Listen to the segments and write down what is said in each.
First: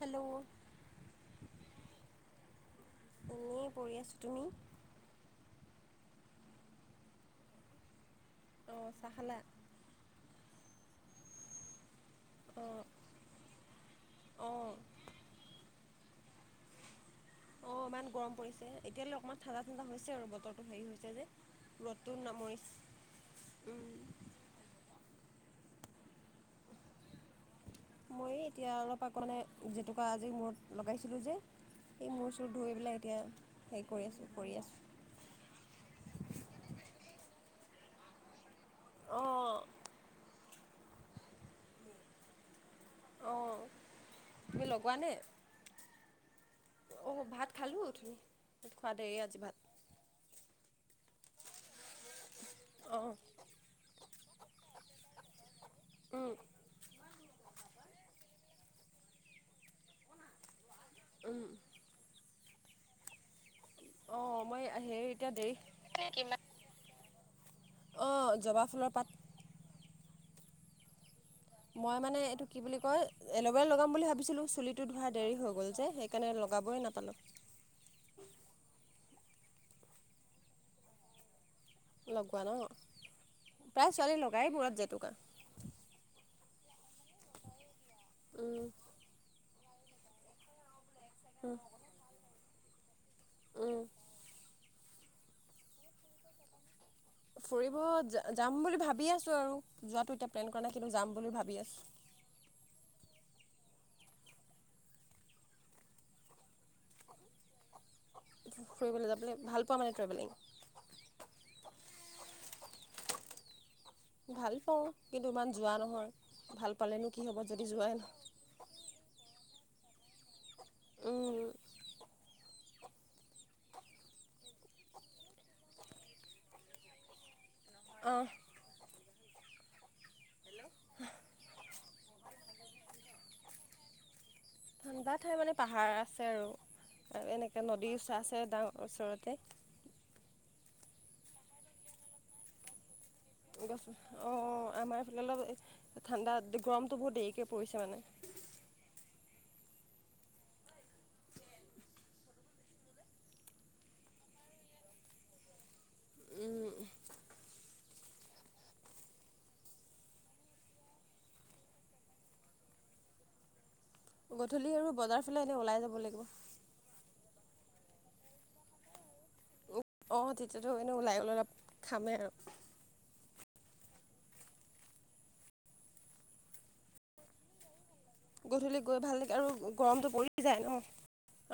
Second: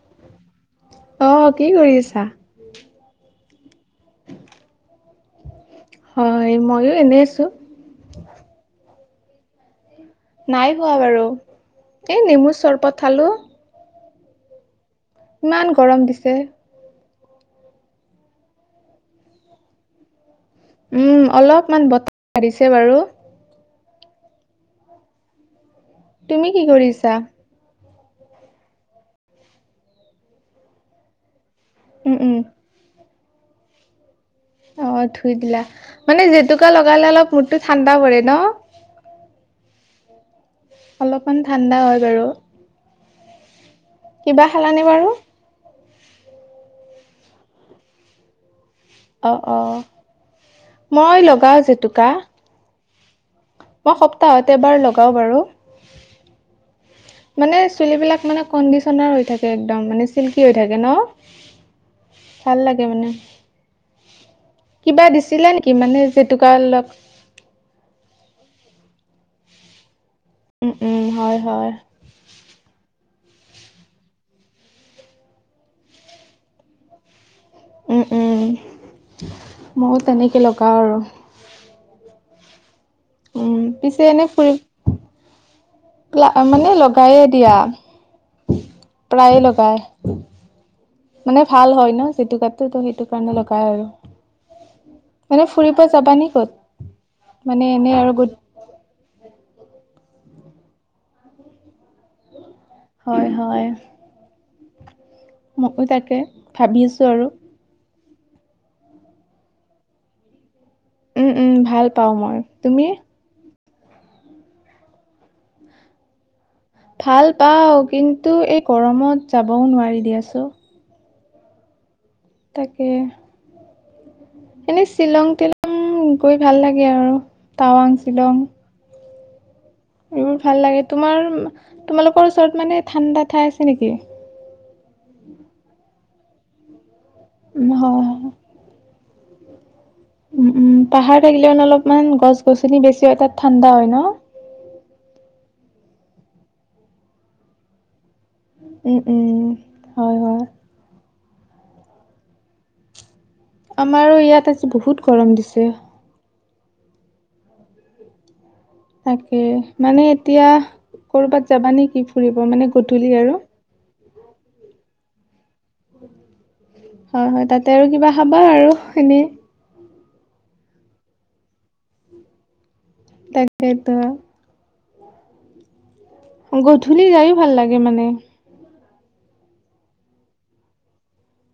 Hello অহ কি কৰিআছা? শুই আছিলোঁ। হয় ময়ো এনেই আছোঁ। অঁ চাহ খালা? নাই শুৱা বাৰু, এই নেমুৰ চৰবত খালোঁ। অ' ইমান গৰম দিছে। অ ইমান গৰম পৰিছে, এতিয়ালৈ অকমান ঠাণ্ডা ঠাণ্ডা হৈছে আৰু বতৰ। উম অলপমান বতাহ মাৰিছে বাৰু। তুমি কি কৰিআছা? মই এতিয়া অলপ আকৌ মে জেতুকা আজি মূৰত লগাইছিলোঁ যে। এই উম, মূৰ উম, চুৰ ধুই পেলাই এতিয়া হেৰি কৰি আছোঁ। কৰি আছোঁ অ ধুই দিলা, মানে জেতুকা লগালে অলপ মূৰতটো ঠাণ্ডা পৰে ন? অহ অলপমান ঠাণ্ডা হয় বাৰু। অঁ কিবা তুমি খালানে লগোৱানে বাৰু? অঁ ভাত খালোঁ, [unintelligible] খোৱা দেই আজি অ', ভাত। অ', মই লগাও জেতুকা। অ মই সপ্তাহত এবাৰ লগাওঁ বাৰু। উম। মানে চুলিবিলাক মানে কণ্ডিচনাৰ হৈ থাকে একদম মানে চিল্কি হৈ। থাকে ন, ভাল লাগে মানে। অঁ মই হেৰি কিবা এতিয়া দেৰি দিছিলা নেকি মানে জেতুকা অলপ অঁ জবা ফুলৰ পাত। উম উম হয়। হয় মই মানে এইটো। কি বুলি কয় এল'ভেৰা লগাম বুলি ভাবিছিলোঁ চুলিটো ধৰা দেৰি হৈ গ'ল যে সেইকাৰণে লগাবই নাপালোঁ। উম উম ময়ো তেনেকে লগাওঁ আৰু। লগোৱা ন উম প্ৰায় পিছে ছোৱালী এনে ফুৰি লগাই মোৰত জেতুকা। মানে লগায়ে দিয়া। উম প্ৰায়ে লগাই, মানে ভাল হয় ন জেতুকাত সেইটো সেইটো কাৰণে লগাই উম আৰু, মানে ফুৰিব যাবানে ক'ত? মানে ফুৰিব এনেই আৰু য গ যাম বুলি ভাবি আছো আৰু যোৱাতো ইতাত প্লেন কৰা নাই কিন্তু যাম বুলি ভাবি আছোঁ। হয় হয় মকুতাকে তাকে ভাবিছোঁ আৰু। ফুৰিবলৈ যাবলৈ ভাল পোৱা মানে ট্ৰেভেলিং? উম, উম, ভাল পাওঁ মই, তুমি? ভাল পাওঁ কিন্তু ইমান যোৱা নহয়। ভাল পালেনো কি ভাল হ'ব যদি পাও যোৱাই কিন্তু এই গৰমত যাবও নোৱাৰি দিয়াচোন। নহয় তাকে। এনেই শ্বিলং তিলং গৈ ভাল লাগে আৰু টাৱাং, অঁ শ্বিলং। এইবোৰ ভাল লাগে তোমাৰ তোমালোকৰ ওচৰত মানে ঠাণ্ডা ঠাই আছে নেকি? ঠাণ্ডা ঠাই মানে পাহাৰ আছে আৰু, আৰু এনেকে উম, নদী হয় ওচ আছে ডাঙৰ ওচৰত। তে উ উম পাহাৰ থাকিলে মানে অলপমান গছ গছনি বেছি হয় তাত ঠাণ্ডা গছ হয় ন। অঁ আমাৰ এইফালে অলপ ঠাণ্ডা গৰমটো বহুত দেৰিকৈ পৰিছে মানে। হয়, হয়। আমাৰো ইয়াত আজি বহুত গৰম দিছে। তাকে মানে এতিয়া কৰবাত যাবা নে কি? ফুৰিব মানে গধূলি আৰু গধূলি আৰু বজাৰ ফালে এনে ওলাই যাব লাগিব। হয়, হয় তাতে আৰু কিবা খাবা আৰু এনে। অ', তেতিয়াতো এনে ওলাই লৈ অলপ খামেই আৰু। তাকেতো। গধূলি যায়ও ভাল লাগে মানে। গধূলি গৈ ভাল লাগে আৰু গৰমতটো পৰি যায় ন?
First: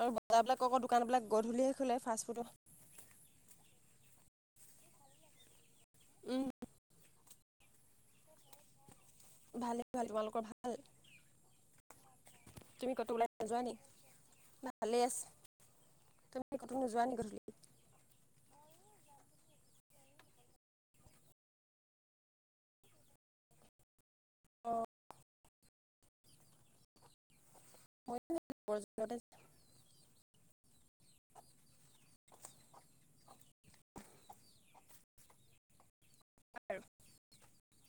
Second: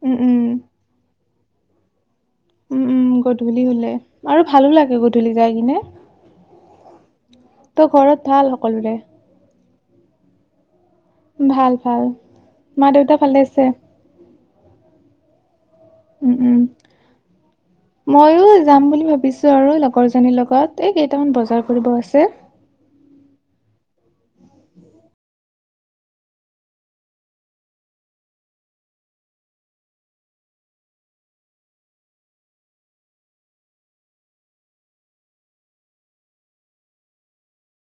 আৰু উম উম বজাবিলাক আকৌ দোকান বিলাক গধূলি হে খ'লে ফা উম, উম, গধূলি হলে আৰু ভালো লাগে গধূলি যাই কিনে। [inaudible] তোৰ ঘৰত ভাল সকলোৰে? ভালেই, ভাল তোমালোকৰ ভাল। ভাল, ভাল মা, দেউতা ভালে আছে? ভালে আছে। উম, তুমি উম ক'তো নোযোৱা নি গধূলি? ময়ো। যাম বুলি ভাবিছো আৰু লগৰ জনীৰ লগত এই কেইটামান বজাৰ কৰিব আছে। [inaudible] অ ৰ আৰু